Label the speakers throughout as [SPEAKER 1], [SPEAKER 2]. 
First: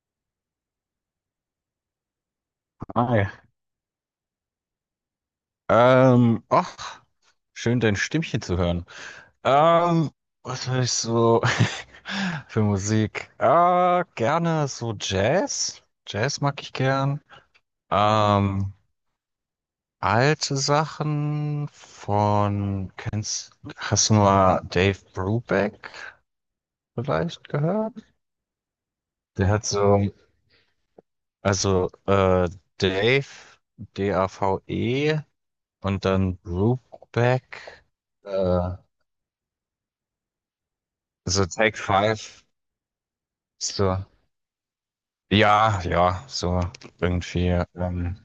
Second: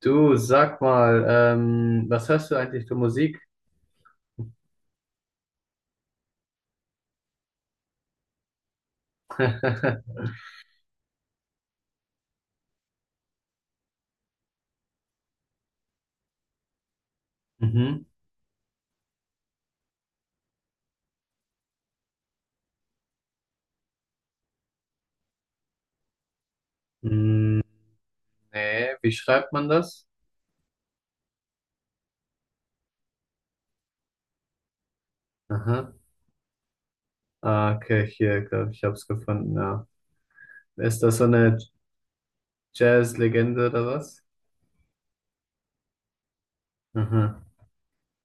[SPEAKER 1] Du, sag mal, was hörst du eigentlich für
[SPEAKER 2] Hi.
[SPEAKER 1] Musik?
[SPEAKER 2] Ach, schön dein Stimmchen zu hören. Ähm, Was höre ich so für Musik? Gerne so Jazz. Jazz mag ich gern.
[SPEAKER 1] Mhm.
[SPEAKER 2] Ähm, Alte Sachen von, hast du mal Dave Brubeck vielleicht
[SPEAKER 1] Mm,
[SPEAKER 2] gehört?
[SPEAKER 1] nee, wie
[SPEAKER 2] Der
[SPEAKER 1] schreibt
[SPEAKER 2] hat
[SPEAKER 1] man das?
[SPEAKER 2] so, also, Dave, Dave
[SPEAKER 1] Aha.
[SPEAKER 2] und dann
[SPEAKER 1] Ah,
[SPEAKER 2] Brubeck.
[SPEAKER 1] okay, hier, glaube
[SPEAKER 2] Äh,
[SPEAKER 1] ich, hab's gefunden, ja. Ist das so
[SPEAKER 2] So
[SPEAKER 1] eine
[SPEAKER 2] Take Five,
[SPEAKER 1] Jazz-Legende oder
[SPEAKER 2] so,
[SPEAKER 1] was?
[SPEAKER 2] ja, ja, so
[SPEAKER 1] Aha,
[SPEAKER 2] irgendwie,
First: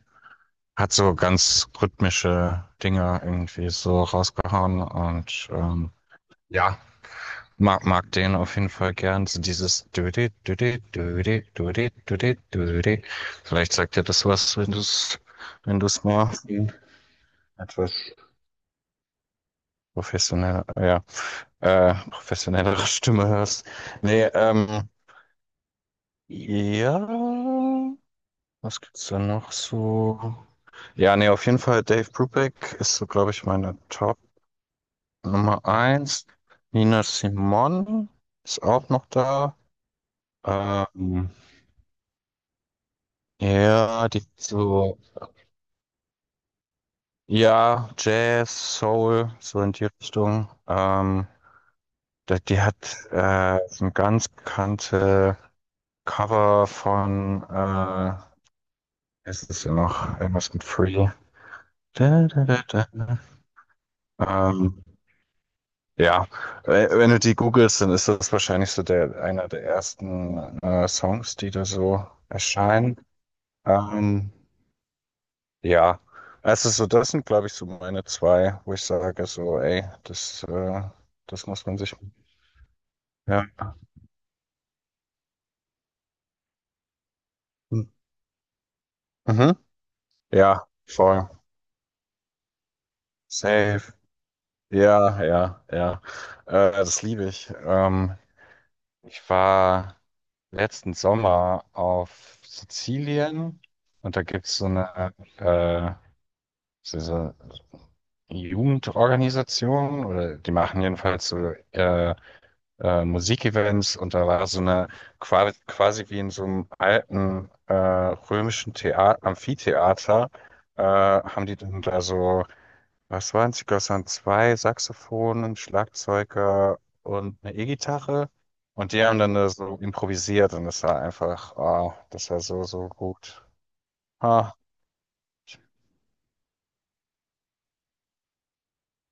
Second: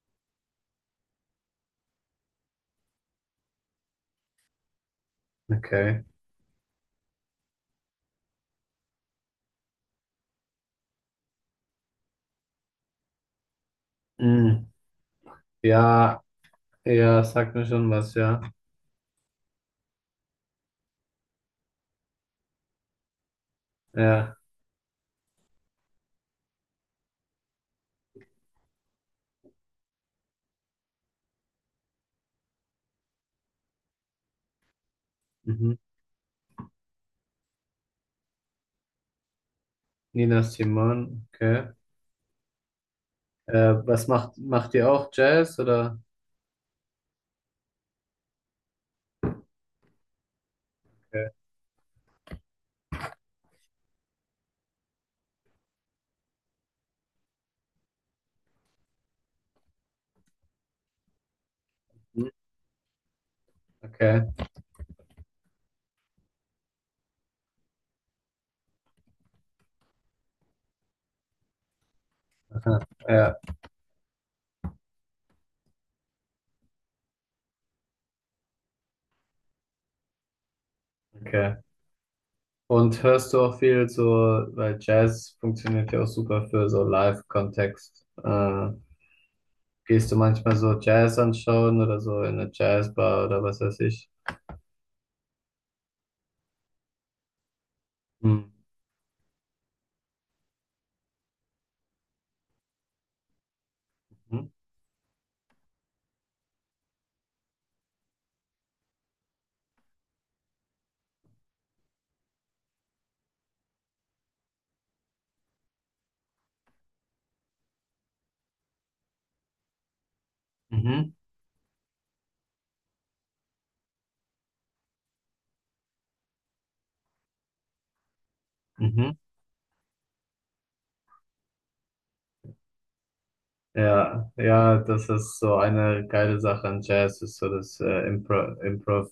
[SPEAKER 2] hat so ganz rhythmische Dinge irgendwie so rausgehauen und
[SPEAKER 1] okay.
[SPEAKER 2] ja, mag den auf jeden Fall gern. So dieses Düdi, Düdi, Düdi, Düdi, Düdi, Düdi. Vielleicht sagt dir das was,
[SPEAKER 1] Mm,
[SPEAKER 2] wenn du es wenn du es
[SPEAKER 1] ja,
[SPEAKER 2] mal in
[SPEAKER 1] ja, sagt mir schon
[SPEAKER 2] etwas
[SPEAKER 1] was, ja.
[SPEAKER 2] ja, professionellere Stimme hörst. Nee,
[SPEAKER 1] Ja,
[SPEAKER 2] ja. Was gibt's denn noch so? Ja, nee, auf jeden Fall Dave Brubeck ist so, glaube ich, meine Top Nummer
[SPEAKER 1] mhm.
[SPEAKER 2] eins. Nina Simone ist auch noch da.
[SPEAKER 1] Nina Simone,
[SPEAKER 2] Ähm,
[SPEAKER 1] okay. Was
[SPEAKER 2] ja, die
[SPEAKER 1] macht, macht ihr
[SPEAKER 2] so,
[SPEAKER 1] auch Jazz oder?
[SPEAKER 2] ja, Jazz, Soul, so in die Richtung.
[SPEAKER 1] Okay,
[SPEAKER 2] Die hat so ein ganz bekannte Cover von, ist es ist ja noch irgendwas mit Free. Da,
[SPEAKER 1] mhm,
[SPEAKER 2] da, da, da.
[SPEAKER 1] okay,
[SPEAKER 2] Ähm, Ja, wenn du die googelst, dann ist das wahrscheinlich so einer der ersten Songs, die da so
[SPEAKER 1] aha,
[SPEAKER 2] erscheinen.
[SPEAKER 1] ja,
[SPEAKER 2] Ähm, ja, also so das sind, glaube ich, so meine zwei, wo ich sage so, ey, das
[SPEAKER 1] okay.
[SPEAKER 2] muss man sich.
[SPEAKER 1] Und hörst du
[SPEAKER 2] Ja.
[SPEAKER 1] auch viel so, weil Jazz funktioniert ja auch super für so Live-Kontext.
[SPEAKER 2] Mhm.
[SPEAKER 1] Gehst du manchmal
[SPEAKER 2] Ja,
[SPEAKER 1] so Jazz
[SPEAKER 2] voll.
[SPEAKER 1] anschauen oder so in eine Jazzbar oder was weiß
[SPEAKER 2] Safe.
[SPEAKER 1] ich?
[SPEAKER 2] Ja, ja, ja. Das liebe ich.
[SPEAKER 1] Mhm.
[SPEAKER 2] Ich war letzten Sommer auf Sizilien und da gibt's so eine äh, diese Jugendorganisation oder die machen jedenfalls so äh, Musikevents und da war so eine quasi wie in so einem alten römischen Thea Amphitheater.
[SPEAKER 1] Mhm.
[SPEAKER 2] Haben die dann da so, was waren es? Ich glaube, es waren zwei Saxophonen, Schlagzeuger und eine E-Gitarre und die
[SPEAKER 1] Mhm.
[SPEAKER 2] haben dann da so improvisiert und das war einfach, ah, das war so, so gut.
[SPEAKER 1] Ja,
[SPEAKER 2] Ah,
[SPEAKER 1] ja, das ist so eine geile Sache an Jazz, ist so das Improv.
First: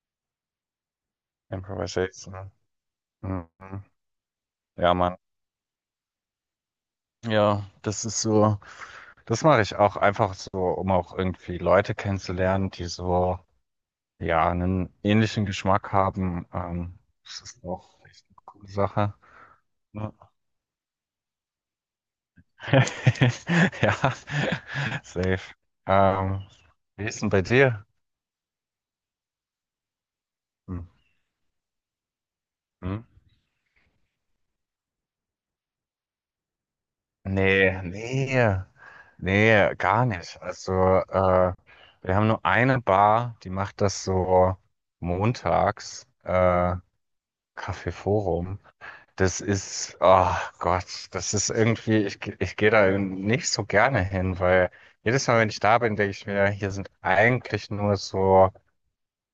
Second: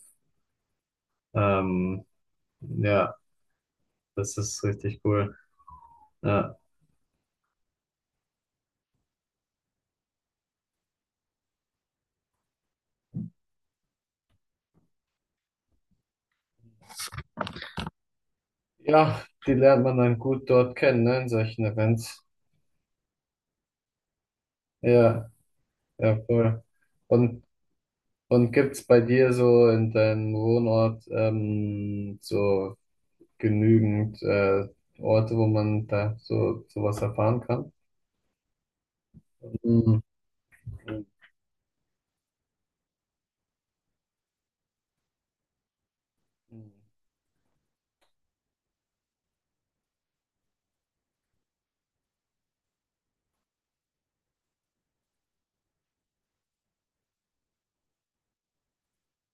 [SPEAKER 1] Ähm,
[SPEAKER 2] Improvisation.
[SPEAKER 1] ja,
[SPEAKER 2] Mhm.
[SPEAKER 1] das ist
[SPEAKER 2] Ja,
[SPEAKER 1] richtig
[SPEAKER 2] Mann.
[SPEAKER 1] cool. Ja.
[SPEAKER 2] Ja, das ist so, das mache ich auch einfach so, um auch irgendwie Leute kennenzulernen, die so, ja, einen ähnlichen Geschmack haben. Das ist auch echt eine coole Sache.
[SPEAKER 1] Ja, die lernt man
[SPEAKER 2] Ne?
[SPEAKER 1] dann gut dort kennen, ne, in solchen Events.
[SPEAKER 2] Ja,
[SPEAKER 1] Ja,
[SPEAKER 2] safe.
[SPEAKER 1] ja,
[SPEAKER 2] Ähm,
[SPEAKER 1] voll.
[SPEAKER 2] Wie ist denn bei
[SPEAKER 1] Und
[SPEAKER 2] dir?
[SPEAKER 1] Und gibt's bei dir so in deinem
[SPEAKER 2] Hm.
[SPEAKER 1] Wohnort so
[SPEAKER 2] Hm?
[SPEAKER 1] genügend Orte, wo man da so sowas erfahren kann?
[SPEAKER 2] Nee, nee, nee,
[SPEAKER 1] Mhm.
[SPEAKER 2] gar nicht. Also, wir haben nur eine Bar, die macht das so montags, Café Forum. Das ist, oh Gott, das ist irgendwie, ich gehe da nicht so gerne hin, weil jedes Mal, wenn ich da bin, denke ich mir, hier sind eigentlich nur so,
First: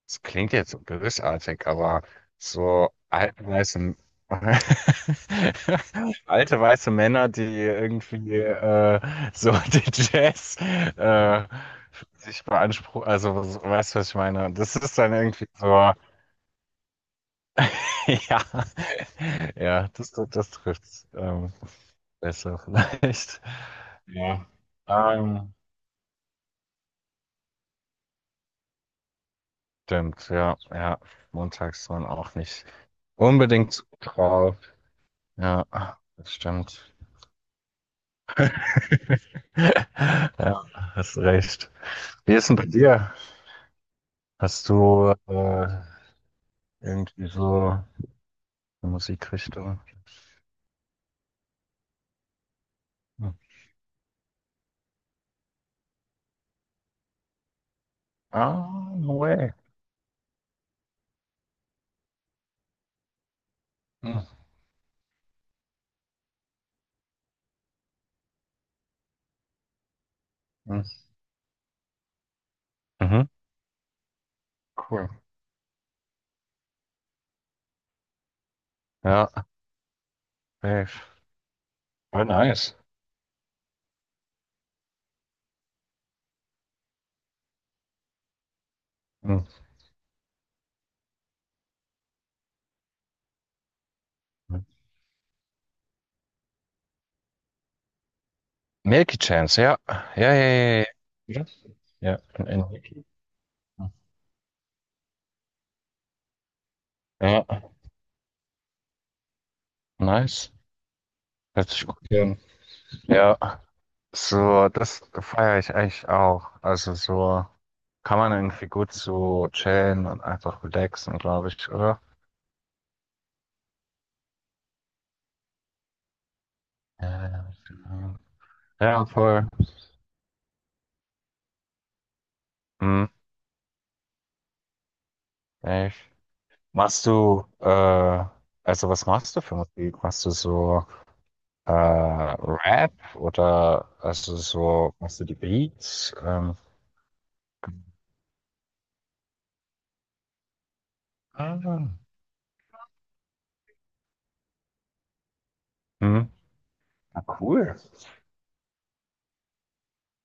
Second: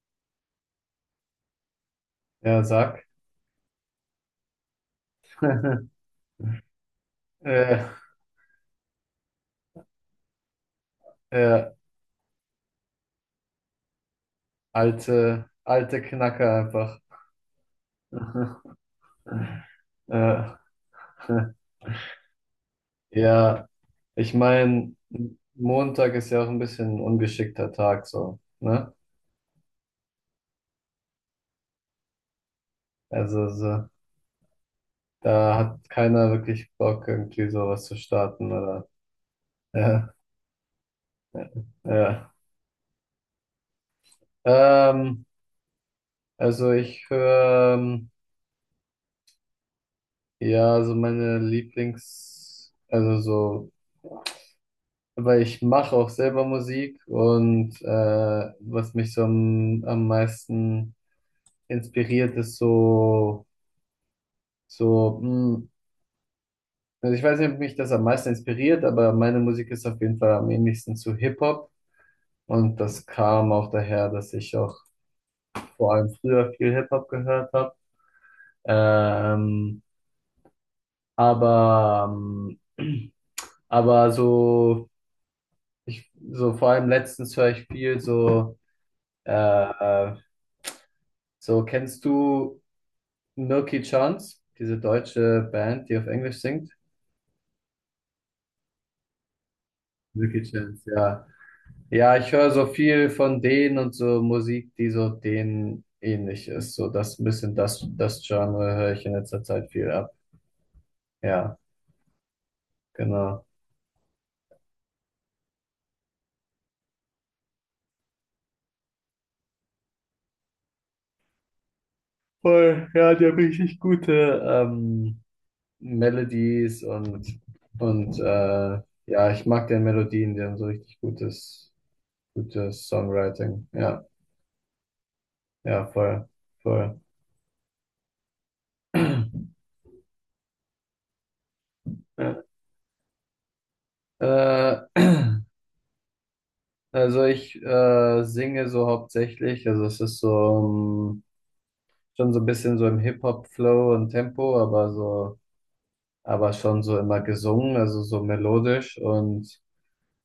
[SPEAKER 2] es klingt jetzt so bösartig, aber
[SPEAKER 1] Ja,
[SPEAKER 2] so
[SPEAKER 1] sag.
[SPEAKER 2] alte weiße, alte weiße Männer, die
[SPEAKER 1] Äh,
[SPEAKER 2] irgendwie so den Jazz äh,
[SPEAKER 1] äh,
[SPEAKER 2] sich beanspruchen, also weißt du, was ich meine? Das ist dann irgendwie
[SPEAKER 1] alte,
[SPEAKER 2] so.
[SPEAKER 1] alte Knacker einfach.
[SPEAKER 2] Ja, ja, das
[SPEAKER 1] Äh,
[SPEAKER 2] trifft's besser vielleicht.
[SPEAKER 1] ja, ich
[SPEAKER 2] Ja,
[SPEAKER 1] meine,
[SPEAKER 2] Ähm,
[SPEAKER 1] Montag ist ja auch ein bisschen ein ungeschickter Tag so, ne?
[SPEAKER 2] stimmt, ja, ja. Montags waren auch nicht
[SPEAKER 1] Also
[SPEAKER 2] unbedingt
[SPEAKER 1] so,
[SPEAKER 2] drauf.
[SPEAKER 1] da
[SPEAKER 2] Ja,
[SPEAKER 1] hat keiner
[SPEAKER 2] das
[SPEAKER 1] wirklich
[SPEAKER 2] stimmt.
[SPEAKER 1] Bock, irgendwie sowas zu starten, oder?
[SPEAKER 2] Ja, hast recht.
[SPEAKER 1] Ja.
[SPEAKER 2] Wie ist denn bei dir? Hast du
[SPEAKER 1] Ähm, also ich
[SPEAKER 2] irgendwie
[SPEAKER 1] höre,
[SPEAKER 2] so eine Musikrichtung?
[SPEAKER 1] ja, also meine Lieblings, also
[SPEAKER 2] Hm.
[SPEAKER 1] so, weil ich mache auch selber Musik und was
[SPEAKER 2] Ah,
[SPEAKER 1] mich
[SPEAKER 2] no
[SPEAKER 1] so
[SPEAKER 2] way.
[SPEAKER 1] am meisten inspiriert, ist so,
[SPEAKER 2] Hm.
[SPEAKER 1] so, also ich weiß nicht, ob mich das am meisten inspiriert, aber meine Musik ist auf jeden Fall am
[SPEAKER 2] Hm.
[SPEAKER 1] ähnlichsten zu Hip-Hop und das
[SPEAKER 2] Mhm.
[SPEAKER 1] kam auch daher, dass ich auch
[SPEAKER 2] Cool.
[SPEAKER 1] vor allem früher viel Hip-Hop gehört habe.
[SPEAKER 2] Ja,
[SPEAKER 1] Ähm,
[SPEAKER 2] safe.
[SPEAKER 1] Aber,
[SPEAKER 2] Voll nice.
[SPEAKER 1] ähm, aber so, ich, so vor allem letztens höre ich viel so, äh,
[SPEAKER 2] Hm.
[SPEAKER 1] äh, so kennst du Milky Chance, diese deutsche Band, die auf Englisch singt?
[SPEAKER 2] Milky Chance, ja. Ja, ja,
[SPEAKER 1] Milky
[SPEAKER 2] ja,
[SPEAKER 1] Chance,
[SPEAKER 2] ja.
[SPEAKER 1] ja.
[SPEAKER 2] Ja,
[SPEAKER 1] Ja,
[SPEAKER 2] Ja,
[SPEAKER 1] ich
[SPEAKER 2] von
[SPEAKER 1] höre so
[SPEAKER 2] Enrique.
[SPEAKER 1] viel von denen und so Musik, die so denen ähnlich ist. So das ein
[SPEAKER 2] Ja,
[SPEAKER 1] bisschen das, das Genre höre ich in letzter Zeit viel ab.
[SPEAKER 2] nice.
[SPEAKER 1] Ja,
[SPEAKER 2] Hört sich gut an. Ja,
[SPEAKER 1] genau.
[SPEAKER 2] so, das feiere ich eigentlich auch. Also so kann man irgendwie gut so chillen und einfach relaxen, glaube ich, oder?
[SPEAKER 1] Voll, ja, die haben richtig gute, Melodies
[SPEAKER 2] Ja,
[SPEAKER 1] und,
[SPEAKER 2] ja, genau.
[SPEAKER 1] und äh,
[SPEAKER 2] Ja,
[SPEAKER 1] ja, ich
[SPEAKER 2] voll.
[SPEAKER 1] mag deren Melodien, die haben so richtig gutes, gutes
[SPEAKER 2] Hm,
[SPEAKER 1] Songwriting. Ja, ja,
[SPEAKER 2] echt.
[SPEAKER 1] voll, voll.
[SPEAKER 2] Machst du, äh, also was machst du für Musik? Machst du so
[SPEAKER 1] Ja.
[SPEAKER 2] Rap oder also
[SPEAKER 1] Äh,
[SPEAKER 2] so, machst du die Beats?
[SPEAKER 1] also ich singe so hauptsächlich, also es ist so
[SPEAKER 2] Ah.
[SPEAKER 1] schon so ein bisschen so im Hip-Hop-Flow und Tempo, aber so,
[SPEAKER 2] Mhm.
[SPEAKER 1] aber schon so immer
[SPEAKER 2] Na, cool.
[SPEAKER 1] gesungen, also so melodisch und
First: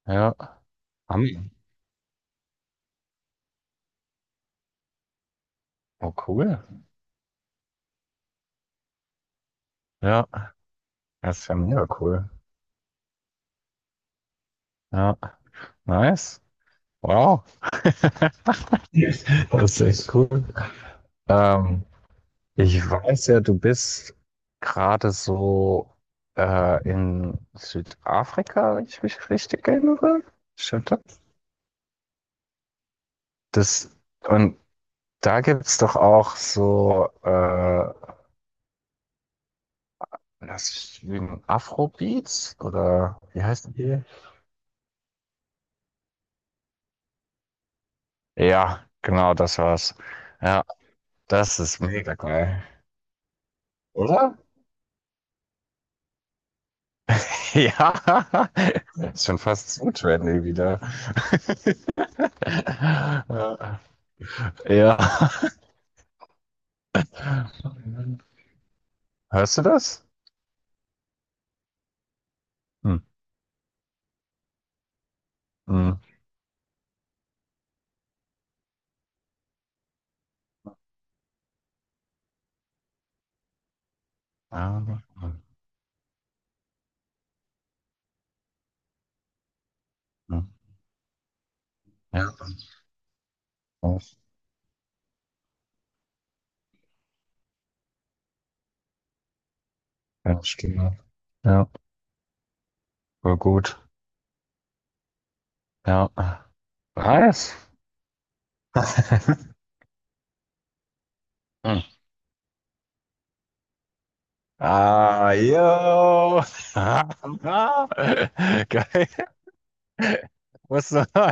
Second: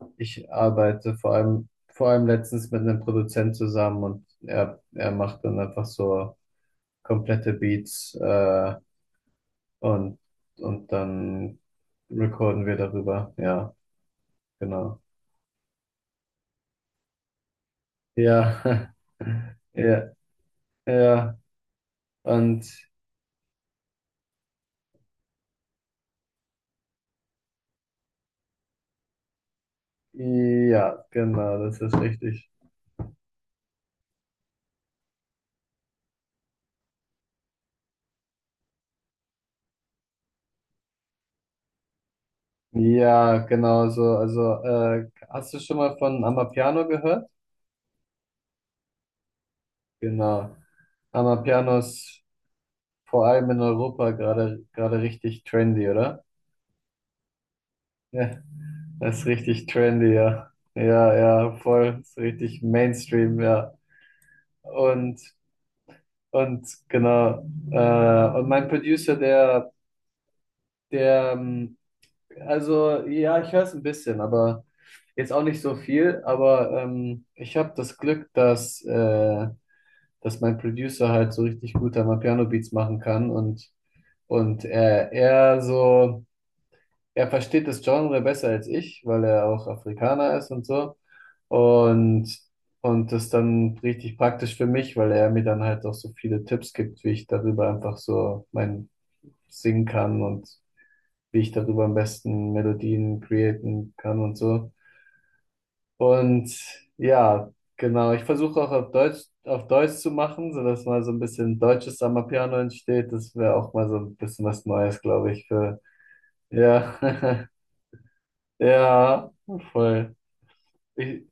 [SPEAKER 2] Ja.
[SPEAKER 1] ich arbeite
[SPEAKER 2] Hammer.
[SPEAKER 1] vor allem letztens mit einem Produzent zusammen und er macht dann einfach
[SPEAKER 2] Oh,
[SPEAKER 1] so
[SPEAKER 2] cool.
[SPEAKER 1] komplette Beats und,
[SPEAKER 2] Ja.
[SPEAKER 1] und
[SPEAKER 2] Das ist ja
[SPEAKER 1] dann
[SPEAKER 2] mega cool.
[SPEAKER 1] recorden wir darüber. Ja, genau.
[SPEAKER 2] Ja. Nice. Wow.
[SPEAKER 1] Ja,
[SPEAKER 2] Yes. Das ist
[SPEAKER 1] ja,
[SPEAKER 2] echt cool.
[SPEAKER 1] ja.
[SPEAKER 2] Ähm,
[SPEAKER 1] Und
[SPEAKER 2] Ich weiß ja, du bist gerade so in Südafrika, wenn ich mich richtig erinnere. Stimmt das?
[SPEAKER 1] ja, genau, das ist richtig.
[SPEAKER 2] Das, und da gibt es doch auch so, das ist ich lügen, Afrobeats oder
[SPEAKER 1] Ja,
[SPEAKER 2] wie heißt
[SPEAKER 1] genau so.
[SPEAKER 2] die?
[SPEAKER 1] Also, hast du schon mal von Amapiano gehört?
[SPEAKER 2] Ja, genau, das war's.
[SPEAKER 1] Genau.
[SPEAKER 2] Ja, das
[SPEAKER 1] Amapiano
[SPEAKER 2] ist mega
[SPEAKER 1] ist
[SPEAKER 2] geil.
[SPEAKER 1] vor allem in Europa
[SPEAKER 2] Oder?
[SPEAKER 1] gerade richtig trendy, oder?
[SPEAKER 2] Ja,
[SPEAKER 1] Ja, das
[SPEAKER 2] ist
[SPEAKER 1] ist
[SPEAKER 2] schon
[SPEAKER 1] richtig
[SPEAKER 2] fast zu
[SPEAKER 1] trendy,
[SPEAKER 2] trendy
[SPEAKER 1] ja.
[SPEAKER 2] wieder.
[SPEAKER 1] Ja, ja, voll, ist richtig Mainstream, ja.
[SPEAKER 2] Ja. Ja.
[SPEAKER 1] Und, und genau. Und mein Producer,
[SPEAKER 2] Hörst du das?
[SPEAKER 1] der,
[SPEAKER 2] Hm.
[SPEAKER 1] also ja, ich höre es ein bisschen, aber jetzt auch nicht so
[SPEAKER 2] Hm.
[SPEAKER 1] viel. Aber ich habe das Glück, dass, dass mein Producer halt so richtig gut am Piano Beats machen kann und
[SPEAKER 2] Ja,
[SPEAKER 1] er so. Er versteht das Genre besser als ich, weil er auch Afrikaner ist und so.
[SPEAKER 2] ja,
[SPEAKER 1] Und, und das dann richtig praktisch für mich, weil er mir dann halt auch so viele Tipps gibt, wie ich darüber einfach so mein singen kann
[SPEAKER 2] ja,
[SPEAKER 1] und
[SPEAKER 2] Stimme.
[SPEAKER 1] wie ich
[SPEAKER 2] Ja,
[SPEAKER 1] darüber am besten Melodien
[SPEAKER 2] voll gut.
[SPEAKER 1] createn kann und so.
[SPEAKER 2] Ja.
[SPEAKER 1] Und ja,
[SPEAKER 2] Nice.
[SPEAKER 1] genau, ich versuche auch auf Deutsch zu machen, sodass mal so ein bisschen
[SPEAKER 2] Hm.
[SPEAKER 1] deutsches Piano entsteht. Das wäre auch mal so ein bisschen was Neues, glaube
[SPEAKER 2] Ah,
[SPEAKER 1] ich, für,
[SPEAKER 2] yo.
[SPEAKER 1] ja,
[SPEAKER 2] Geil.
[SPEAKER 1] ja, voll.
[SPEAKER 2] Musst du,
[SPEAKER 1] Ich,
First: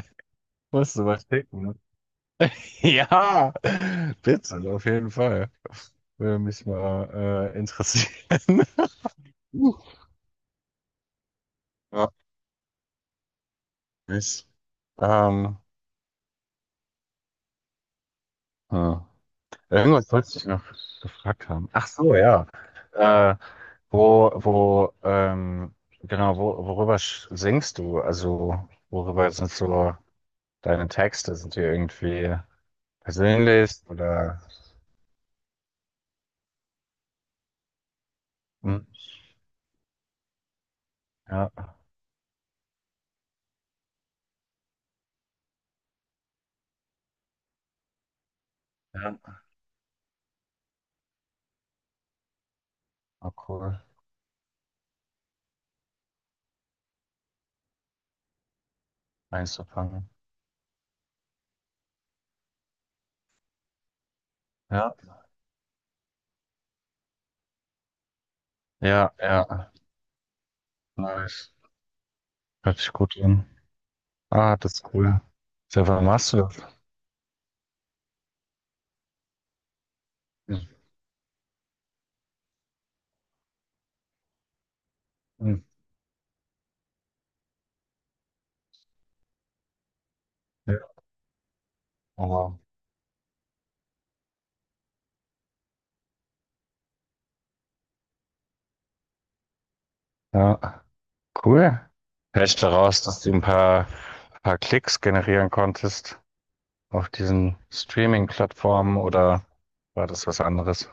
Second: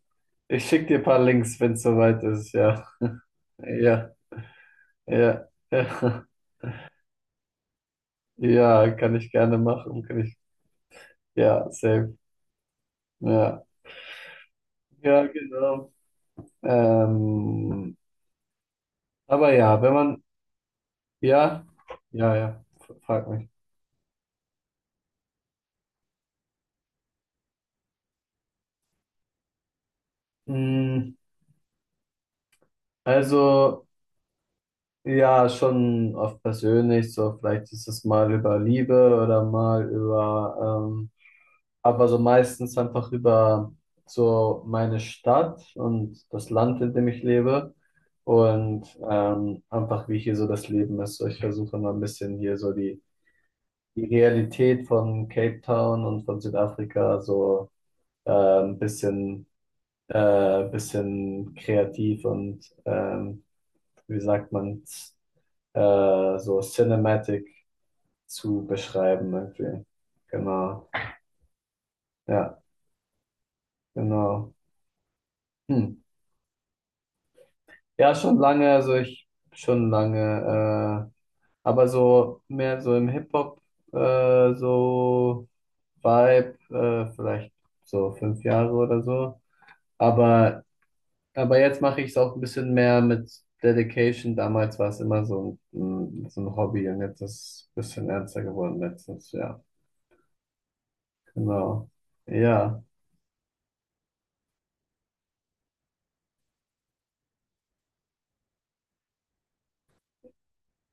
[SPEAKER 1] ich schicke
[SPEAKER 2] musst
[SPEAKER 1] dir ein
[SPEAKER 2] du
[SPEAKER 1] paar
[SPEAKER 2] mal
[SPEAKER 1] Links, wenn
[SPEAKER 2] schicken.
[SPEAKER 1] es soweit ist. Ja,
[SPEAKER 2] Ja,
[SPEAKER 1] ja,
[SPEAKER 2] bitte, auf jeden
[SPEAKER 1] ja,
[SPEAKER 2] Fall.
[SPEAKER 1] ja,
[SPEAKER 2] Würde mich mal interessieren.
[SPEAKER 1] ja, kann ich gerne
[SPEAKER 2] Uh,
[SPEAKER 1] machen. Kann ich, ja,
[SPEAKER 2] Ja,
[SPEAKER 1] safe. Ja,
[SPEAKER 2] nicht.
[SPEAKER 1] ja,
[SPEAKER 2] Ähm,
[SPEAKER 1] genau. Ähm,
[SPEAKER 2] ja.
[SPEAKER 1] aber ja, wenn
[SPEAKER 2] Irgendwas
[SPEAKER 1] man,
[SPEAKER 2] wollte ich noch gefragt
[SPEAKER 1] ja,
[SPEAKER 2] haben. Ach so,
[SPEAKER 1] ja,
[SPEAKER 2] ja.
[SPEAKER 1] ja, f- frag
[SPEAKER 2] Äh,
[SPEAKER 1] mich.
[SPEAKER 2] wo, wo, ähm, worüber singst du? Also, worüber sind so deine
[SPEAKER 1] Mm,
[SPEAKER 2] Texte? Sind die irgendwie persönlich
[SPEAKER 1] also,
[SPEAKER 2] oder?
[SPEAKER 1] ja, schon oft persönlich, so vielleicht ist es mal über
[SPEAKER 2] Hm,
[SPEAKER 1] Liebe oder mal über,
[SPEAKER 2] ja,
[SPEAKER 1] aber so meistens einfach über so meine Stadt und das Land, in dem ich lebe und
[SPEAKER 2] ja,
[SPEAKER 1] einfach wie hier so das Leben ist. So, ich versuche mal ein bisschen hier so die,
[SPEAKER 2] oh, cool.
[SPEAKER 1] die Realität von Cape Town und von Südafrika so ein bisschen,
[SPEAKER 2] Einzufangen.
[SPEAKER 1] bisschen kreativ und wie sagt man,
[SPEAKER 2] Ja,
[SPEAKER 1] so cinematic zu
[SPEAKER 2] ja,
[SPEAKER 1] beschreiben
[SPEAKER 2] ja.
[SPEAKER 1] irgendwie. Genau,
[SPEAKER 2] Nice.
[SPEAKER 1] ja,
[SPEAKER 2] Hört sich gut an.
[SPEAKER 1] genau.
[SPEAKER 2] Ah, das ist cool. Seit
[SPEAKER 1] Hm.
[SPEAKER 2] wann machst du das?
[SPEAKER 1] Ja, schon lange, also ich schon lange, aber so mehr so im Hip-Hop, so
[SPEAKER 2] Mhm.
[SPEAKER 1] Vibe, vielleicht so 5 Jahre oder so. Aber,
[SPEAKER 2] Ja,
[SPEAKER 1] aber jetzt mache ich es auch ein
[SPEAKER 2] aber-
[SPEAKER 1] bisschen mehr mit Dedication. Damals war es immer so ein, mm, so ein Hobby und jetzt ist es ein bisschen ernster geworden letztens, ja.
[SPEAKER 2] ja, cool.
[SPEAKER 1] Genau.
[SPEAKER 2] Vielleicht
[SPEAKER 1] Ja.
[SPEAKER 2] daraus, dass du ein paar Klicks generieren konntest auf diesen Streaming-Plattformen oder war das was anderes?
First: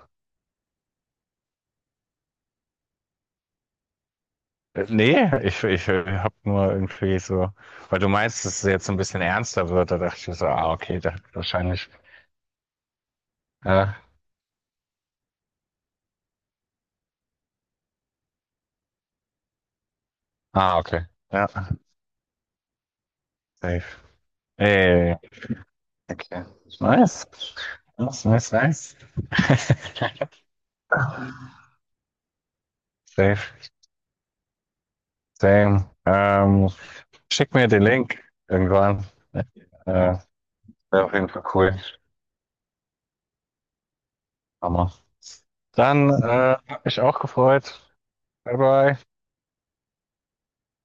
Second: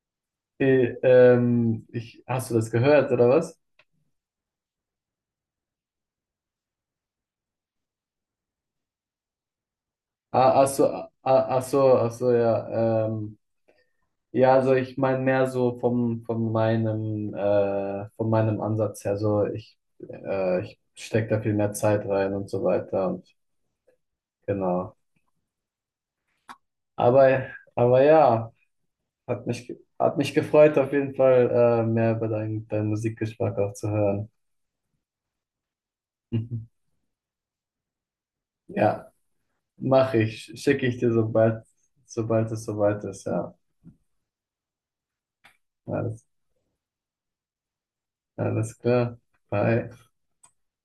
[SPEAKER 1] Ich, hast du das gehört, oder was?
[SPEAKER 2] Nee, ich habe nur irgendwie so, weil du meinst, dass es jetzt ein bisschen ernster wird, da dachte ich mir so, ah, okay,
[SPEAKER 1] Ah,
[SPEAKER 2] da wahrscheinlich.
[SPEAKER 1] ach so, ja.
[SPEAKER 2] Ja.
[SPEAKER 1] Ja, also ich meine mehr so vom, von meinem Ansatz her. So ich, ich
[SPEAKER 2] Ah, okay.
[SPEAKER 1] stecke da
[SPEAKER 2] Ja,
[SPEAKER 1] viel mehr Zeit rein und so weiter und
[SPEAKER 2] safe.
[SPEAKER 1] genau.
[SPEAKER 2] Ey. Okay. Nice.
[SPEAKER 1] Aber, aber
[SPEAKER 2] Nice,
[SPEAKER 1] ja,
[SPEAKER 2] nice, nice.
[SPEAKER 1] hat mich gefreut, auf jeden Fall mehr über deinen Musikgeschmack
[SPEAKER 2] Safe.
[SPEAKER 1] auch zu hören.
[SPEAKER 2] Same. Schick mir den Link irgendwann.
[SPEAKER 1] Ja,
[SPEAKER 2] Äh,
[SPEAKER 1] mache ich. Schicke ich
[SPEAKER 2] Wäre
[SPEAKER 1] dir,
[SPEAKER 2] auf jeden Fall
[SPEAKER 1] sobald,
[SPEAKER 2] cool.
[SPEAKER 1] sobald es soweit ist. Ja,
[SPEAKER 2] Hammer. Dann
[SPEAKER 1] alles,
[SPEAKER 2] hat mich auch gefreut. Bye
[SPEAKER 1] alles
[SPEAKER 2] bye.
[SPEAKER 1] klar. Bye.